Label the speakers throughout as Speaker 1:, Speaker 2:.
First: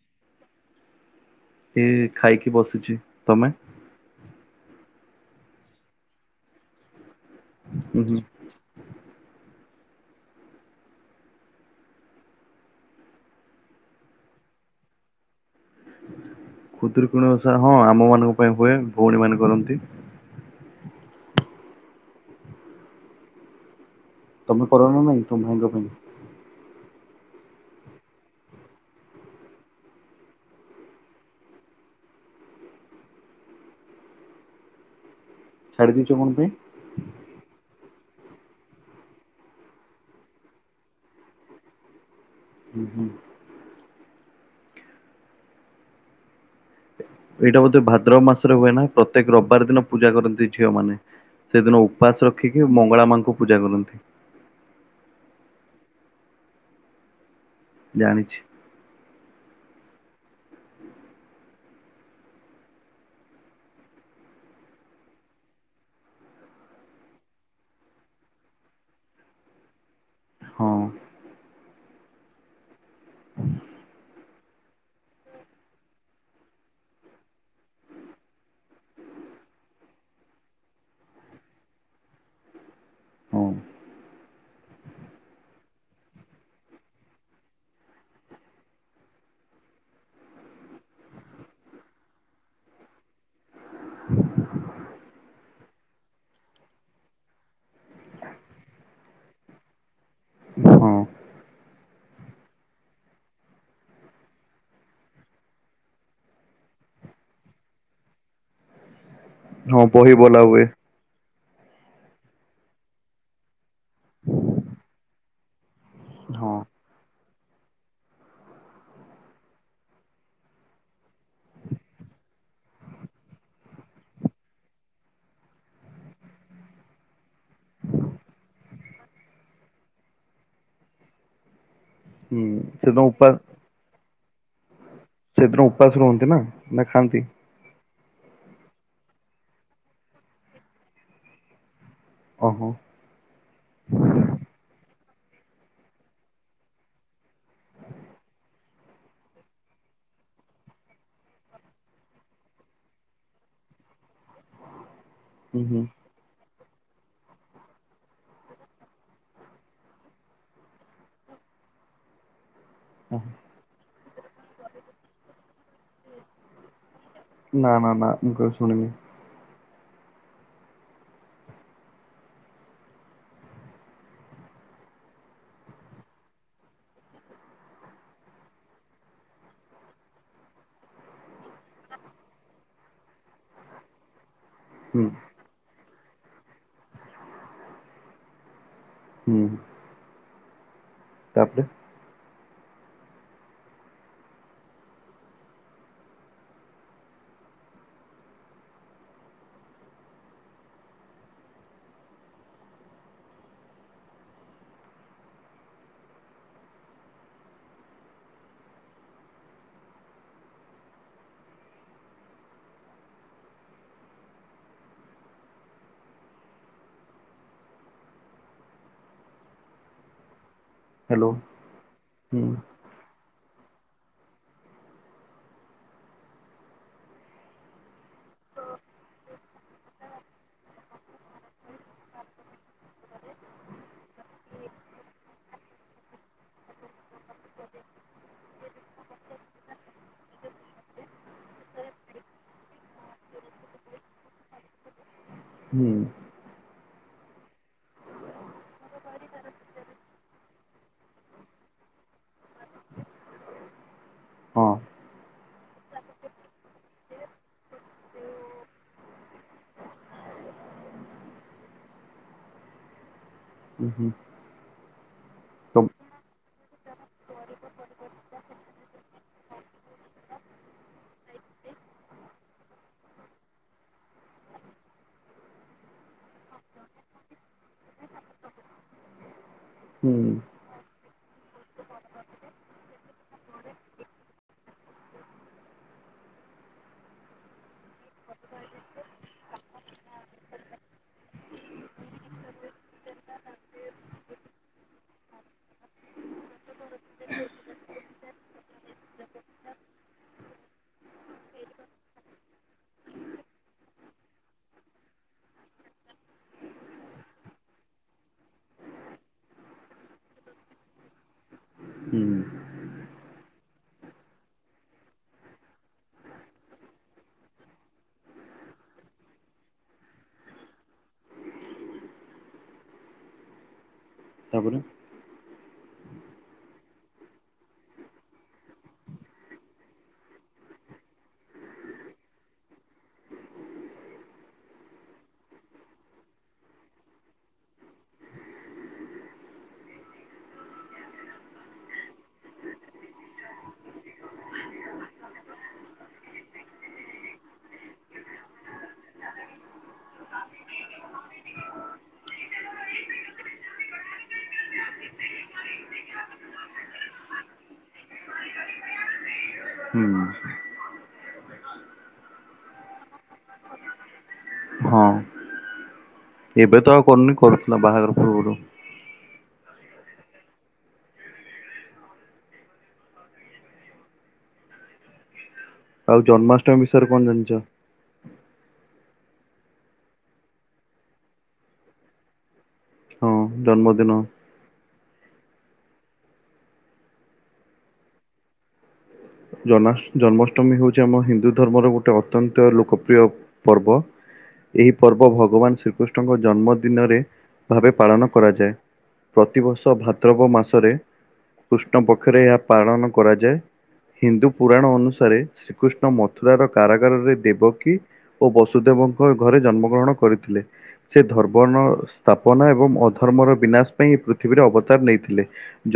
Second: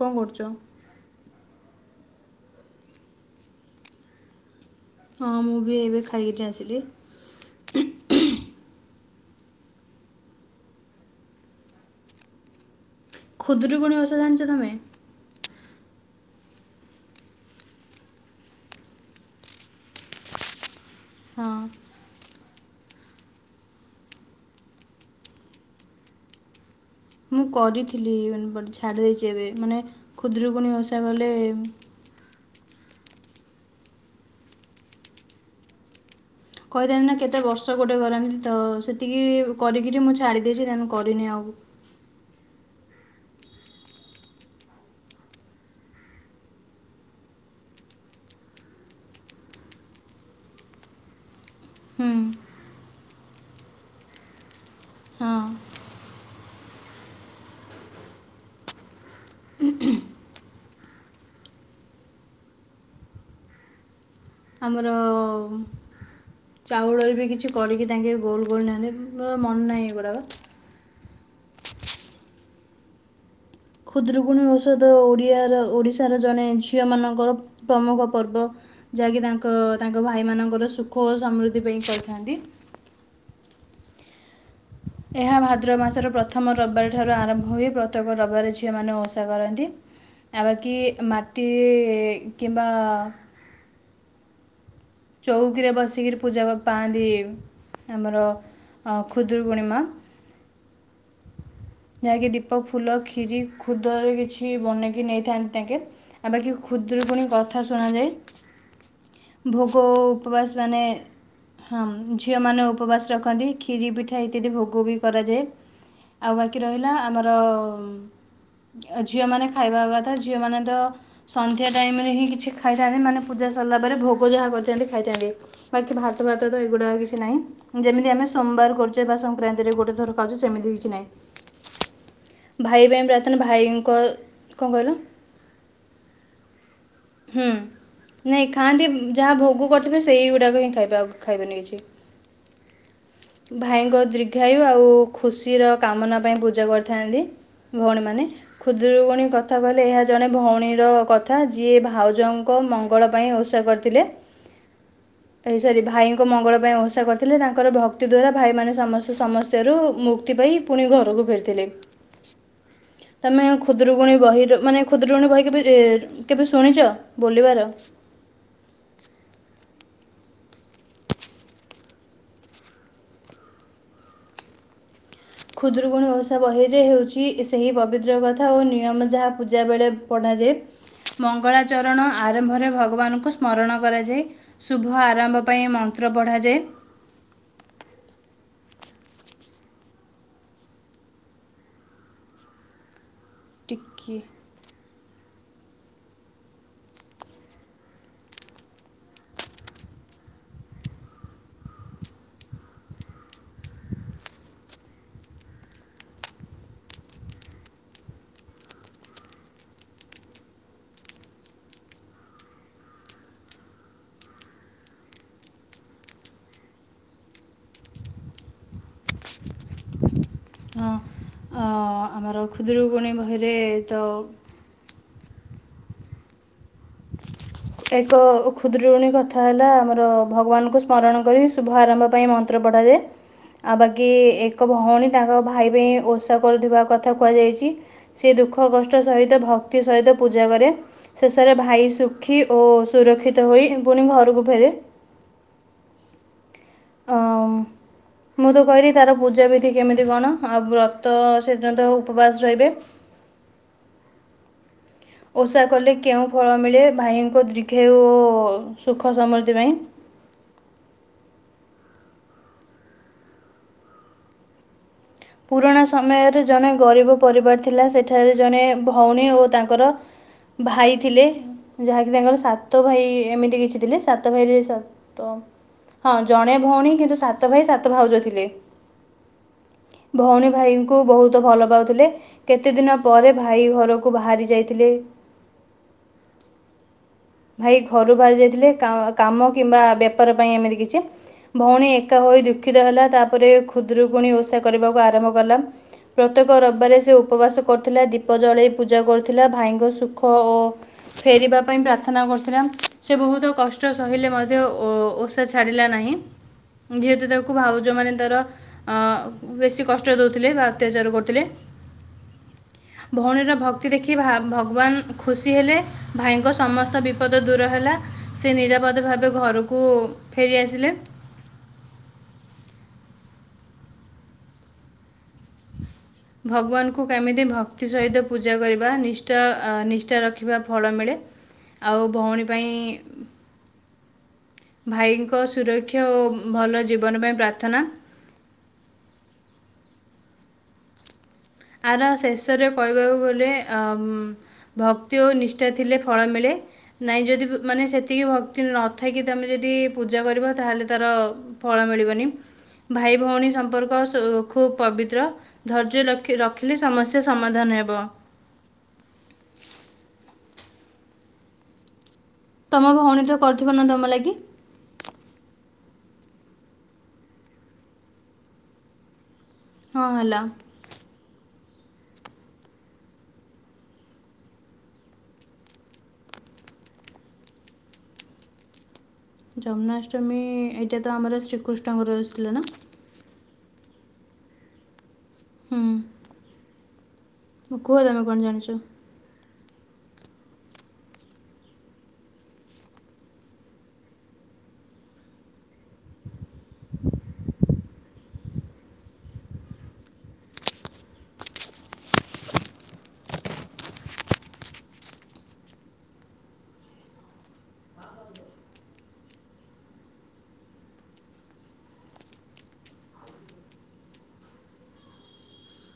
Speaker 1: କଣ କରୁଚ?
Speaker 2: ଏ ଖାଇକି ବସୁଚି ତମେ?
Speaker 1: ହଁ ମୁଁ ବି ଏବେ ଖାଇକିରି ଆସିଲି।
Speaker 2: [unintelligible]
Speaker 1: ଖୁଦୁରୁକୁଣୀ ଓଷା ଜାଣିଚ ତମେ?
Speaker 2: ଖୁଦୁରୁକୁଣୀ ଓଷା ହଁ ଆମ ମାନଙ୍କ ପାଇଁ ହୁଏ ଭଉଣୀ ମାନେ କରନ୍ତି।
Speaker 1: ହଁ।
Speaker 2: ତମେ କର ନା ନାଇଁ ତମ ଭାଇଙ୍କ ପାଇଁ?
Speaker 1: ମୁଁ କରିଥିଲି [unintelligible] ବଟ ଛାଡି ଦେଇଚି ଏବେ ମାନେ ଖୁଦୁରୁକୁଣି ଓଷା କଲେ
Speaker 2: ଛାଡ଼ି ଦେଇଚ କଣ ପାଇଁ?
Speaker 1: [unintelligible]
Speaker 2: [unintelligible] ଏଇଟା ବୋଧେ ଭାଦ୍ରବ ମାସରେ ହୁଏ ନା ପ୍ରତ୍ୟେକ ରବିବାର ଦିନ ପୂଜା କରନ୍ତି ଝିଅମାନେ। ସେଦିନ
Speaker 1: ହୁଁ
Speaker 2: ଉପାସ ରଖିକି ମଙ୍ଗଳା ମାଙ୍କୁ ପୂଜା କରନ୍ତି।
Speaker 1: ହଁ।
Speaker 2: ଜାଣିଛି।
Speaker 1: [unintelligible] [unintelligible] ଚାଉଳରେ ବି କିଛି କରିକି ତାଙ୍କେ ଗୋଲ୍ ଗୋଲ ନିଅନ୍ତି ମୋର ମନ ନାହିଁ ଏଗୁଡ଼ାକ।
Speaker 2: ହଁ ଅ।
Speaker 1: [unintelligible] ଓଡ଼ିଆର ଓଡିଶାର ଜଣେ ଝିଅ ମାନଙ୍କର ପ୍ରମୁଖ ପର୍ବ। ଯାହାକି ତାଙ୍କ ତାଙ୍କ ଭାଇମାନଙ୍କର ସୁଖ ଓ ସମୃଦ୍ଧି ପାଇଁ କରିଥାନ୍ତି।
Speaker 2: ହଁ।
Speaker 1: ଏହା ଭାଦ୍ରବମାସର ପ୍ରଥମ ରବିବାରଠାରୁ ଆରମ୍ଭ ହୋଇ ପ୍ରତ୍ୟେକ ରବିବାର ଝିଅମାନେ ଓଷା କରନ୍ତି। ଆ ବାକି ମାଟି କିମ୍ବା।
Speaker 2: [unintelligible]
Speaker 1: ଚୋଉକିରେ ବସିକିରି ପୂଜା ପାଆନ୍ତି ଆମର ଅ ଖୁଦୁରୁକୁଣୀ ମା।
Speaker 2: ହଁ।
Speaker 1: ଯାହାକି ଦୀପ ଫୁଲ କ୍ଷିରି ଖୁଦରେ କିଛି ବନେଇକି ନେଇଥାନ୍ତି ତାଙ୍କେ। ଆ ବାକି ଖୁଦୁରୁକୁଣୀ କଥା ଶୁଣାାଯାଏ। ଭୋଗୋ
Speaker 2: ହଁ ବହି ବୋଲା
Speaker 1: ଉପବାସ
Speaker 2: ହୁଏ
Speaker 1: ମାନେ ହଁ ଝିଅମାନେ ଉପବାସ ରଖନ୍ତି କ୍ଷୀରୀପିଠା ଇତ୍ୟାଦି ଭୋଗ ବି କରାଯାଏ। ଆଉ
Speaker 2: ହଁ।
Speaker 1: ବାକି ରହିଲା ଆମର ଝିଅମାନେ ଖାଇବା କଥା ଝିଅମାନେ ତ ସନ୍ଧ୍ୟା ଟାଇମରେ ହିଁ କିଛି ଖାଇଥାନ୍ତି ମାନେ ପୂଜା ସରିଲା ପରେ ଭୋଗ ଯାହା କରିଥାନ୍ତି ଖାଇଥାନ୍ତି। ବାକି ଭାତ ଫାତ ତ ଏଗୁଡାଆଉ କିଛି ନାହିଁ। ଯେମିତି ଆମେ ସୋମବାର କରୁଚେ ବା ସଂକ୍ରାନ୍ତିରେ ଗୋଟେ ଥର ଖାଉଚେ ସେମିତି କିଛି ନାହିଁ।
Speaker 2: ହୁଁ
Speaker 1: ଭାଇ
Speaker 2: ସେଦିନ
Speaker 1: ପାଇଁ
Speaker 2: ଉପା
Speaker 1: ପ୍ରାର୍ଥନା ଭାଇଙ୍କ କଣ କହିଲ?
Speaker 2: ସେଦିନ ଉପାସ ରୁହନ୍ତି ନା ନା ଖାଆନ୍ତି?
Speaker 1: ହୁଁ ନାଇଁ ଖାଆନ୍ତି ଯାହା ଭୋଗ କରିଥିବେ ସେଇଗୁଡାକ ହିଁ ଖାଇବେ ଆଉ ଖାଇବେନି କିଛି।
Speaker 2: ଓହୋ।
Speaker 1: ଭାଇଙ୍କ ଦୀର୍ଘାୟୁ ଆଉ ଖୁସିର କାମନା ପାଇଁ ପୂଜା କରିଥାନ୍ତି। ଭଉଣୀମାନେ ଖୁଦୁରୁକୁଣୀ କଥା କହିଲେ ଏହା ଜଣେ ଭୋଉଣୀର କଥା ଯିଏଭାଇ ଭାଉଜଙ୍କ ମଙ୍ଗଳ ପାଇଁ ଓଷା କରିଥିଲେ ଏ
Speaker 2: ହୁଁ ହୁଁ
Speaker 1: ସରି ଭାଇଙ୍କ ଭାଇଙ୍କ ମଙ୍ଗଳ ପାଇଁ ଓଷା କରିଥିଲେ ତାଙ୍କର ଭକ୍ତି ଦ୍ୱାରା ଭାଇମାନେ ସମସ୍ତେ ସମସ୍ୟାରୁ ମୁକ୍ତ ମୁକ୍ତି ପାଇ ପୁଣି ଘରକୁ ଫେରିଥିଲେ। ତମେ ଖୁଦୁରୁକୁୁଣୀ ବହିର ମାନେ ଖୁଦୁରୁକୁଣୀ ବହି କେବେ କେବେ ଶୁଣିଚ?
Speaker 2: ନା ନା ନା ମୁଁ କେବେ ଶୁଣିନି।
Speaker 1: ଖୁଦୁରୁକୁଣୀ ଓଷା ବହିରେ ହେଉଚି ସେହି ପବିତ୍ର କଥା ଓ ନିୟମ ଯାହା ପୂଜା ବେଳେ ପଢ଼ାଯାଏ। ମଙ୍ଗଳାଚରଣ ଆରମ୍ଭରେ ଭଗବାନଙ୍କୁ ସ୍ମରଣ କରାଯାଏ। ଶୁଭ
Speaker 2: ହୁଁ
Speaker 1: ଆରମ୍ଭ ପାଇଁ ମନ୍ତ୍ର ପଢ଼ାଯାଏ।
Speaker 2: ହୁଁ। ତାପରେ?
Speaker 1: ଟିକି। ହଁ
Speaker 2: ହ୍ୟାଲୋ ହୁଁ
Speaker 1: ଆମର ଖୁଦୁରୁକୁଣୀ ବହିରେ ତ? ଅଡିଓ ଟି ସଂପୂର୍ଣ୍ଣ ଖାଲି ଅଟେ। ଏକ ଖୁଦୁରୁକୁଣୀ କଥା ହେଲା ଆମର ଭଗବାନଙ୍କୁ ସ୍ମରଣ କରି ଶୁଭ ଆରମ୍ଭ ପାଇଁ ମନ୍ତ ମନ୍ତ୍ର ପଢ଼ାଯାଏ। ଆଉ ବାକି ଏକ ଭୋଉଣୀ ତାଙ୍କ ଭାଇ ପାଇଁ ଓଷା କରୁଥିବା କଥା କୁହାଯାଇଚି। ସିଏ ଦୁଃଖ କଷ୍ଟ ସହିତ ଭକ୍ତି ସହିତ ପୂଜା କରେ ଶେଷରେ। ଭାଇ ସୁଖୀ ଓ ସୁରକ୍ଷିତ ହୋଇ ପୁଣି ଘରକୁ ଫେରେ।
Speaker 2: ହୁଁ।
Speaker 1: ଅମ୍ ମୁଁ ତ କହିଲି ତାର ପୂଜା ବିଧି କେମିତି କଣ ଆଉ ବ୍ରତ ତ ସେଦିନତ ଉପବାସ ରହିବେ।
Speaker 2: ହଁ
Speaker 1: ଓଷା କଲେ କେଉଁ ଫଳ ମିଳେ ଭାଇଙ୍କ ଦୀର୍ଘାୟୁ ସୁଖ ସମୃଦ୍ଧି ପାଇଁ
Speaker 2: [unintelligible] ତ
Speaker 1: ପୁରୁଣା ସମୟରେ ଜଣେ ଗରିବ ପରିବାର ଥିଲା ସେଠାରେ ଜଣେ ଭୋଉଣୀ ଓ ତାଙ୍କର ଭାଇ ଥିଲେ। ଯାହାକି ତାଙ୍କର ସାତ ଭାଇ ଏମିତି କିଛି ଥିଲେ ସାତ ଭାଇରେ ସାତ ହଁ ଜଣେ ଭୋଉଣୀ କିନ୍ତୁ ସାତ ଭାଇ ସାତ ଭାଉଜ ଥିଲେ।
Speaker 2: ହୁଁ
Speaker 1: ଭୋଉଣୀ ଭାଇଙ୍କୁ ବୋହୁତ ଭଲ ପାଉଥିଲେ। କେତେ ଦିନ ପରେ ଭାଇ ଘରକୁ ବାହାରି ଯାଇଥିଲେ। ଭାଇ ଘରୁ ବାହାରି ଯାଇଥିଲେ କାମ କିମ୍ବା ବେପାର ପାଇଁ ଏମିତି କିଛି ଭଉଣୀ ଏକା ହୋଇ ଦୁଃଖିତ ହେଲା ତାପରେ ଖୁଦରୁକୁୁଣି ଓଷା କରିବାକୁ ଆରମ୍ଭ କଲା। ପ୍ରତ୍ୟେକ ରବିବାରେ ସେ ଉପବାସ କରୁଥିଲା ଦୀପ ଜଳେଇ ପୂଜା କରୁଥିଲା ଭାଇଙ୍କ ସୁଖ ଓ ଫେରିବା ପାଇଁ ପ୍ରାର୍ଥ ନା କରୁଥିଲା ସେ ବହୁତ କଷ୍ଟ ସହିଲେ ମଧ୍ୟ ଓଷା ଛାଡ଼ିଲା ନାହିଁ? ଯେହେତୁ ତାକୁ ଭାଉଜ ମାନେ ତାର ହଁ ବେଶୀ କଷ୍ଟ ଦେଉଥିଲେ ବା ଅତ୍ୟାଚାର କରୁଥିଲେ।
Speaker 2: ହୁଁ ହ।
Speaker 1: ଭଉଣୀର ଭକ୍ତି ଦେଖି ଭା ଭଗବାନ ଖୁସି ହେଲେ ଭାଇଙ୍କ ସମସ୍ତ ତ ବିପଦ ଦୂର ହେଲା ସେ ନିରାପଦ ଭାବେ ଘରକୁ ଫେରିଆସିଲେ।
Speaker 2: ତାପରେ?
Speaker 1: ଭଗବାନଙ୍କୁ କେମିତି ଭକ୍ତି ସହିତ ପୂଜା କରିବା ନିଷ୍ଠା, ନିଷ୍ଠା ରଖିବା ଫଳ ମିଳେ। ଆଉ ଭଉଣୀ ପାଇଁ ଭାଇଙ୍କ ସୁରକ୍ଷା ଓ ଭଲ ଜୀବନ ପାଇଁ ପ୍ରାର୍ଥନା ଆର ଶେଷରେ କହିବାକୁ ଗଲେ ଆମ୍ ଭକ୍ତି ଓ ନିଷ୍ଠା ଥିଲେ ଫଳ ମିଳେ। ନାଇଁ ଯଦି ମାନେ ସେତିକି ଭକ୍ତି ନଥାଇକି ତୁମେ ଯଦି ପୂଜା କରବ ତା ହେଲେ ତାର ଫଳ ମିଳିବନି ଭାଇ ଭଉଣୀ ସମ୍ପର୍କ ସୁ ଖୁବ ପବିତ୍ର ଧୈର୍ଯ୍ୟ ଲକ୍ଷ ରଖିଲେ ସମସ୍ୟା ସମାଧାନ ହେବ।
Speaker 2: [inaudible]
Speaker 1: ତମ ଭଉଣୀ ତ କରିଥିବ ନା ତମ ଲାଗି?
Speaker 2: ହଁ ଏବେ ତ ଆଉ କରୁନି କରୁଥିଲା ବାହାଘର ପୂର୍ବରୁ।
Speaker 1: କଣ ହେଲା?
Speaker 2: ଆଉ ଜନ୍ମାଷ୍ଟମୀ ବିଷୟରେ କଣ ଜାଣିଛ?
Speaker 1: ଜନ୍ମାଷ୍ଟମୀ ଏଇଟା ତ ଆମର ଶ୍ରୀକୃଷ୍ଣଙ୍କର ର ଥିଲା ନା?
Speaker 2: ହଁ ଜନ୍ମଦିନ
Speaker 1: ହୁଁ କୁହ ତମେ କଣ ଜାଣିଛ?
Speaker 2: ଜନ୍ମା, ଜନ୍ମାଷ୍ଟମୀ ହଉଛି ଆମ ହିନ୍ଦୁ ଧର୍ମର ଗୋଟେ ଅତ୍ୟନ୍ତ ଲୋକପ୍ରିୟ ପର୍ବ ଏହି ପର୍ବ ଭଗବାନ ଶ୍ରୀକୃଷ୍ଣଙ୍କ ଜନ୍ମଦିନରେ ଭାବେ ପାଳନ କରାଯାଏ। ପ୍ରତିବର୍ଷ ଭାଦ୍ରବ ମାସରେ କୃଷ୍ଣ ପକ୍ଷରେ ଏହା ପାଳନ କରାଯାଏ। ହିନ୍ଦୁ ପୁରାଣ ଅନୁସାରେ ଶ୍ରୀକୃଷ୍ଣ ମଥୁରାର କାରାଗାରରେ ଦେବକୀ ଓ ବସୁଦେବଙ୍କ ଘରେ ଜନ୍ମ ଗ୍ରହଣ କରିଥିଲେ। ସେ ଧର୍ମର ସ୍ଥାପନା ଏବଂ ଅଧର୍ମର ବିନାଶ ପାଇଁ ପୃଥିବୀରେ ଅବତାର ନେଇଥିଲେ।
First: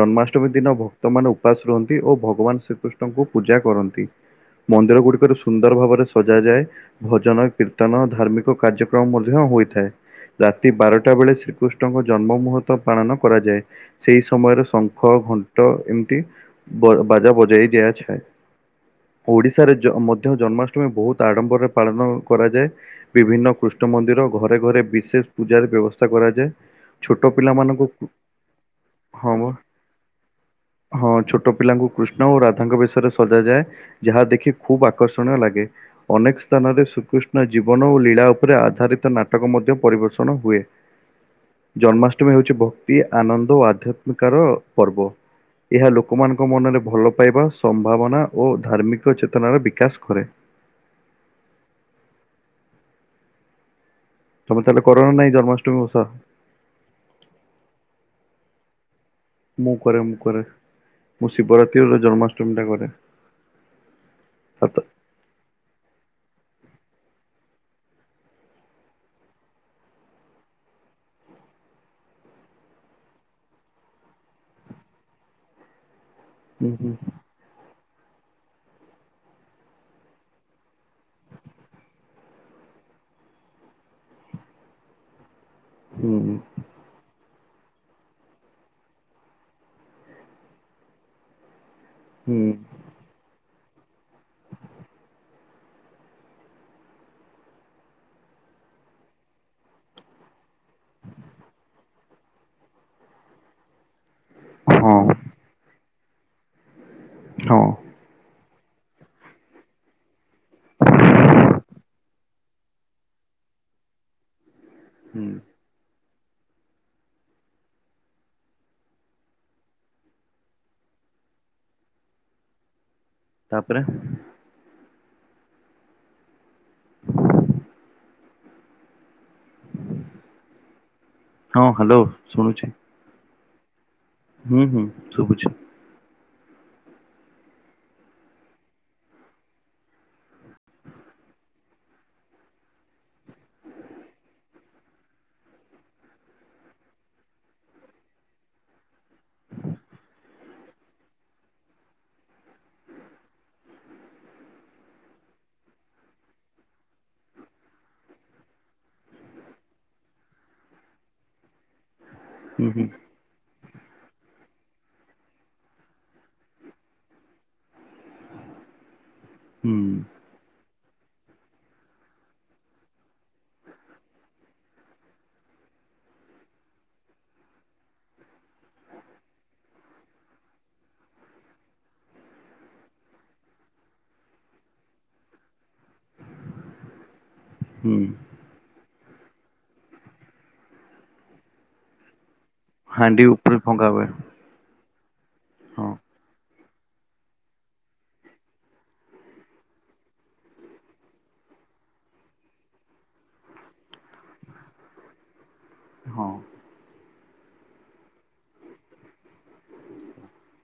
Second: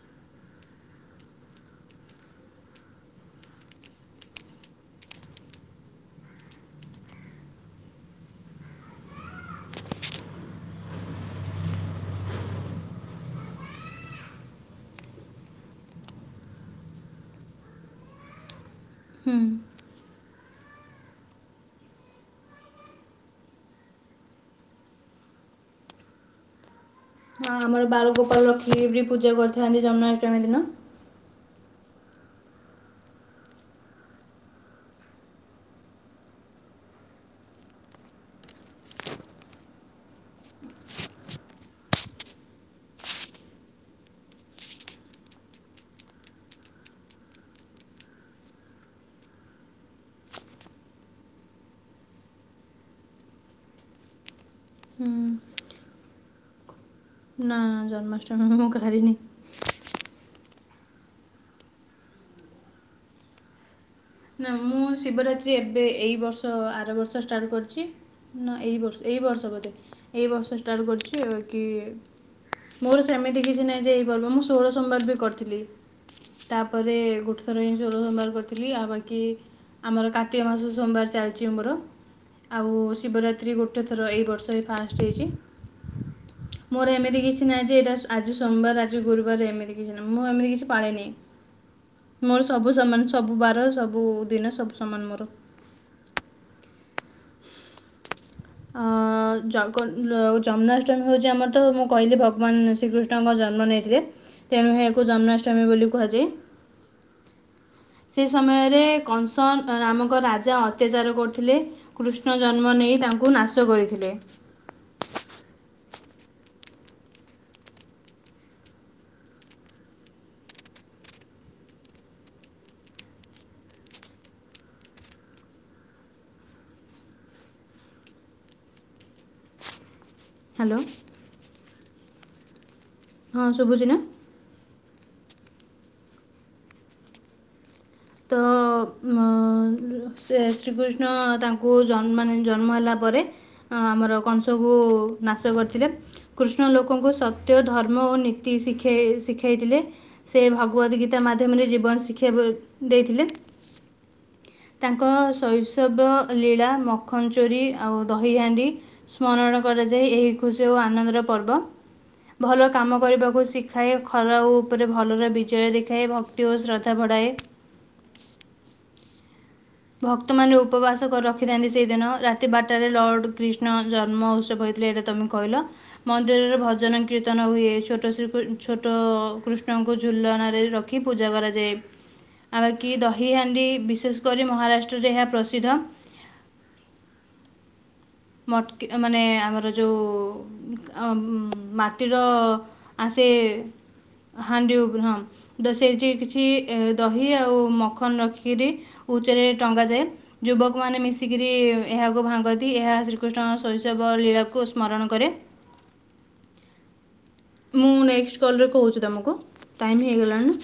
Speaker 2: ଜନ୍ମାଷ୍ଟମୀ ଦିନ ଭକ୍ତମାନେ ଉପାସ ରୁହନ୍ତି ଓ ଭଗବାନ ଶ୍ରୀକୃଷ୍ଣଙ୍କୁ ପୂଜା କରନ୍ତି। ମନ୍ଦିର ଗୁଡି଼କରେ ସୁନ୍ଦର ଭାବରେ ସଜାଯାଏ। ଭଜନ, କୀର୍ତ୍ତନ, ଧାର୍ମିକ କାର୍ଯ୍ୟକ୍ରମ ମଧ୍ୟ ହୋଇଥାଏ। ରାତି ବାରଟା ବେଳେ ଶ୍ରୀକୃଷ୍ଣଙ୍କ ଜନ୍ମ ମୁହୂର୍ତ୍ତ ପାଳନ କରାଯାଏ। ସେଇ ସମୟରେ ଶଙ୍ଖ, ଘଣ୍ଟ ଏମିତି ବ ବାଜା ବଜେଇ ଦିଆ ଛାଏ
Speaker 1: ହୁଁ
Speaker 2: ଓଡିଶାରେ ମଧ୍ୟ ଜନ୍ମାଷ୍ଟମୀ ବହୁତ ଆଡ଼ ମ୍ବରରେ ପାଳନ କରାଯାଏ। ବିଭିନ୍ନ କୃଷ୍ଣ ମନ୍ଦିର ଘରେ ଘରେ ବିଶେଷ ପୂଜାରେ ବ୍ୟବସ୍ଥା କରାଯାଏ। ଛୋଟ
Speaker 1: ହଁ
Speaker 2: ପିଲାମାନଙ୍କୁ
Speaker 1: ଆମର
Speaker 2: କୃ-
Speaker 1: ବାଲଗୋପାଳ ରଖିକି ବି ପୂଜା
Speaker 2: ହଁ ମ
Speaker 1: କରିଥାନ୍ତି ଜନ୍ମାଷ୍ଟମୀ ଦିନ।
Speaker 2: ହଁ ଛୋଟ ପିଲାଙ୍କୁ କୃଷ୍ଣ ଓ ରାଧାଙ୍କ ବେଶ ଥରେ ସଜାଯାଏ ଯାହା ଦେଖି ଖୁବ୍ ଆକର୍ଷଣ ଲାଗେ। ଅନେକ ସ୍ଥାନରେ ଶ୍ରୀକୃଷ୍ଣ ଜୀବନ ଓ ଲୀଳା ଉପରେ ଆଧାରିତ ନାଟକ ମଧ୍ୟ ପରିବେଷଣ ହୁଏ। ଜନ୍ମାଷ୍ଟମୀ ହେଉଛି ଭକ୍ତି ଆନନ୍ଦ ଓ ଆଧ୍ୟାତ୍ମିକାର ପର୍ବ। ଏହା ଲୋକମାନଙ୍କ ମନରେ ଭଲପାଇବା ସମ୍ଭାବନା ଓ ଧାର୍ମିକ ଚେତନାର ବିକାଶ କରେ। ତମେ ତାହଲେ
Speaker 1: ହୁଁ
Speaker 2: କରନା ନାଇ
Speaker 1: ନା
Speaker 2: ଜନ୍ମାଷ୍ଟମୀ ଓଷା।
Speaker 1: ନା ଜନ୍ମାଷ୍ଟମୀ ମୁଁ କରିନି।
Speaker 2: ମୁଁ କରେ ମୁଁ କରେ, ମୁଁ ଶିବରାତ୍ରି ଆଉ ଜନ୍ମାଷ୍ଟମୀ ଟା କରେ।
Speaker 1: ନା
Speaker 2: ସାତ
Speaker 1: ମୁଁ ଶିବରାତ୍ରି ଏବେ ଏଇ ବର୍ଷ ଆର ବର୍ଷ ଷ୍ଟାର୍ଟ କର୍ ଛି। ନା ଏଇ ବର୍ଷ ଏଇ ବର୍ଷ ବୋଧେ, ଏଇ ବର୍ଷ ଷ୍ଟାର୍ଟ କରିଛି। ଏ ବାକି ମୋର ସେମିତି କିଛି ନାହିଁ ଯେ ଏଇ ପର୍ବ, ମୁଁ ଷୋଳ ସୋମବାର ବି କରିଥିଲି।
Speaker 2: ହୁଁ ହୁଁ
Speaker 1: ତାପରେ ଗୋଟ୍ ଥର ଏଇ ଷୋଳ ସୋମବାର କରିଥିଲି। ଆଉ ବାକ୍ କି ଆମର କାର୍ତ୍ତିକ ମାସ ସୋମବାର ଚାଲିଛି ଆମର। ଆଉ ଶିବରାତ୍ରି ଗୋଟେ ଥର ଏଇ ବର୍ଷ ଏ ଫାଷ୍ଟ ହେଇଛି।
Speaker 2: ହୁଁ -ହୁଁ।
Speaker 1: ମୋର ଏମିତି କିଛି ନାହିଁ ଯେ ଏଇଟା ଆଜି ସୋମବାର ଆଜି ଗୁରୁବାର ଏମିତି କିଛି ନାହିଁ, ମୁଁ ଏମିତି କିଛି ପାଳେନି। ମୋର
Speaker 2: ହୁଁ
Speaker 1: ସବୁ ସମାନ୍ ସବୁ ବାର ସବୁ ଦିନ ସବୁ ସମାନ ମୋର। ଅ-ଅ-ଅ ଅ ଜଗନ୍ ଜନ୍ମାଷ୍ଟମୀ ହଉଛି ଆମର ତ ମୁଁ କହିଲି ଭଗବାନ୍ ଶ୍ରୀକୃଷ୍ଣଙ୍କ ଜନ୍ମ ନେଇଥିଲେ। ତେଣୁ
Speaker 2: ହଁ
Speaker 1: ଏହାକୁ ଜନ୍ମାଷ୍ଟମୀ ବୋଲି କୁହାଯାଏ।
Speaker 2: ହଁ।
Speaker 1: ସେ ସମୟରେ କଂସ ନାମକ ରାଜା ଅତ୍ୟାଚାର କରୁଥିଲେ। କୃଷ୍ କୃଷ୍ଣ ଜନ୍ମ ନେଇ ତାଙ୍କୁ ନାଶ କରିଥିଲେ।
Speaker 2: ହୁଁ। ତାପରେ।
Speaker 1: ହାଲୋ।
Speaker 2: ହଁ ହାଲୋ ଶୁଣୁଛି।
Speaker 1: ହଁ ଶୁଭୁଛି ନା।
Speaker 2: ହୁଁ -ହୁଁ ଶୁଭୁଛି।
Speaker 1: ତ ମ ସେ ଶ୍ରୀକୃଷ୍ଣ ତାଙ୍କୁ ଜନ୍ମ ମାନେ ଜନ୍ମ ହେଲା ପରେ। ହଁ ଆମର କଂସକୁ ନାଶ କରିଥିଲେ। କୃଷ୍ଣ ଲୋକଙ୍କୁ ସତ୍ୟ, ଧର୍ମ ଓ ନୀତି ଶିଖାଇ ଶିଖାଇଥିଲେ। ସେ ଭଗବତୀ ଗୀତା ମାଧ୍ୟମରେ ଜୀବନ ଶିକ୍ଷା ଦେଇଥିଲେ। ତାଙ୍କ ଶୈଶବ ଲୀଳା ମଖନ୍ ଚୋରି ଆଉ ଦହିହାଣ୍ଡି। ସ୍ମରଣ କରାଯାଏ ଏହି ଖୁସି ଆଉ ଆନନ୍ଦର ପର୍ବ
Speaker 2: ହୁଁ
Speaker 1: ଭଲ
Speaker 2: ହୁଁ
Speaker 1: କାମ କରିବାକୁ ଶିକ୍ ଖାଏ ଖରା ଉପରେ ଭଲର ବିଜୟ ଦେଖାଏ ଭକ୍ତି ଓ ଶ୍ରଦ୍ଧା ବଢ଼ାଏ।
Speaker 2: ହୁଁ
Speaker 1: ଭକ୍ତମାନେ ଉପବାସ କର। ରଖିଥାନ୍ତି ସେଇଦିନ ରାତି ବାରଟାରେ ଲର୍ଡ କ୍ରିଷ୍ଣ ଜନ୍ମ ଉତ୍ସବ ହେଇଥିଲେ। ଏଇଟା ତମେ କହିଲ। ମନ୍ଦିରରେ ଭଜନ କୀର୍ତ୍ତନ ହୁଏ। ଛୋଟ ଶ୍ରୀ ଛୋଟ କୃଷ୍ଣଙ୍କୁ ଝୁଲଣାରେ ର ଖି ପୂଜା କରାଯାଏ। ଆଉ ବାକି ଦହିହାଣ୍ଡି ବିଶେଷ କରି ମହାରାଷ୍ଟ୍ରରେ ଏହା ପ୍ରସିଦ୍ଧ।
Speaker 2: ହୁଁ।
Speaker 1: ମଟକି ମାନେ ଆମର ଯୋଉ ମାଟିର ଅ ଆସେ
Speaker 2: ହାଣ୍ଡି ଉପରେ ଫଙ୍ଗା ହୁଏ
Speaker 1: ହାଣ୍ଡି ଉପରେ ହଁ ଦ
Speaker 2: ହଁ
Speaker 1: ସେଇଠି କିଛି ଦହି ଆଉ ମଖନ୍ ରଖିକିରି ଉଚ୍ଚରେ ଟଙ୍ଗାଯାଏ। ଯୁବକ ମାନେ ମିଶିକିରି ଏହାକୁ ଭାଙ୍ଗନ୍ତି, ଏହା ଶ୍ରୀ ଶ୍ରୀକୃଷ୍ଣ ଶୈଶବ ଲୀଳାକୁ ସ୍ମରଣ କରେ।
Speaker 2: ହଁ।
Speaker 1: ମୁଁ ନେକ୍ସଟ୍ କଲ୍ ରେ କହୁଛି ତମକୁ ଟାଇମ୍ ହେଇଗଲାଣି।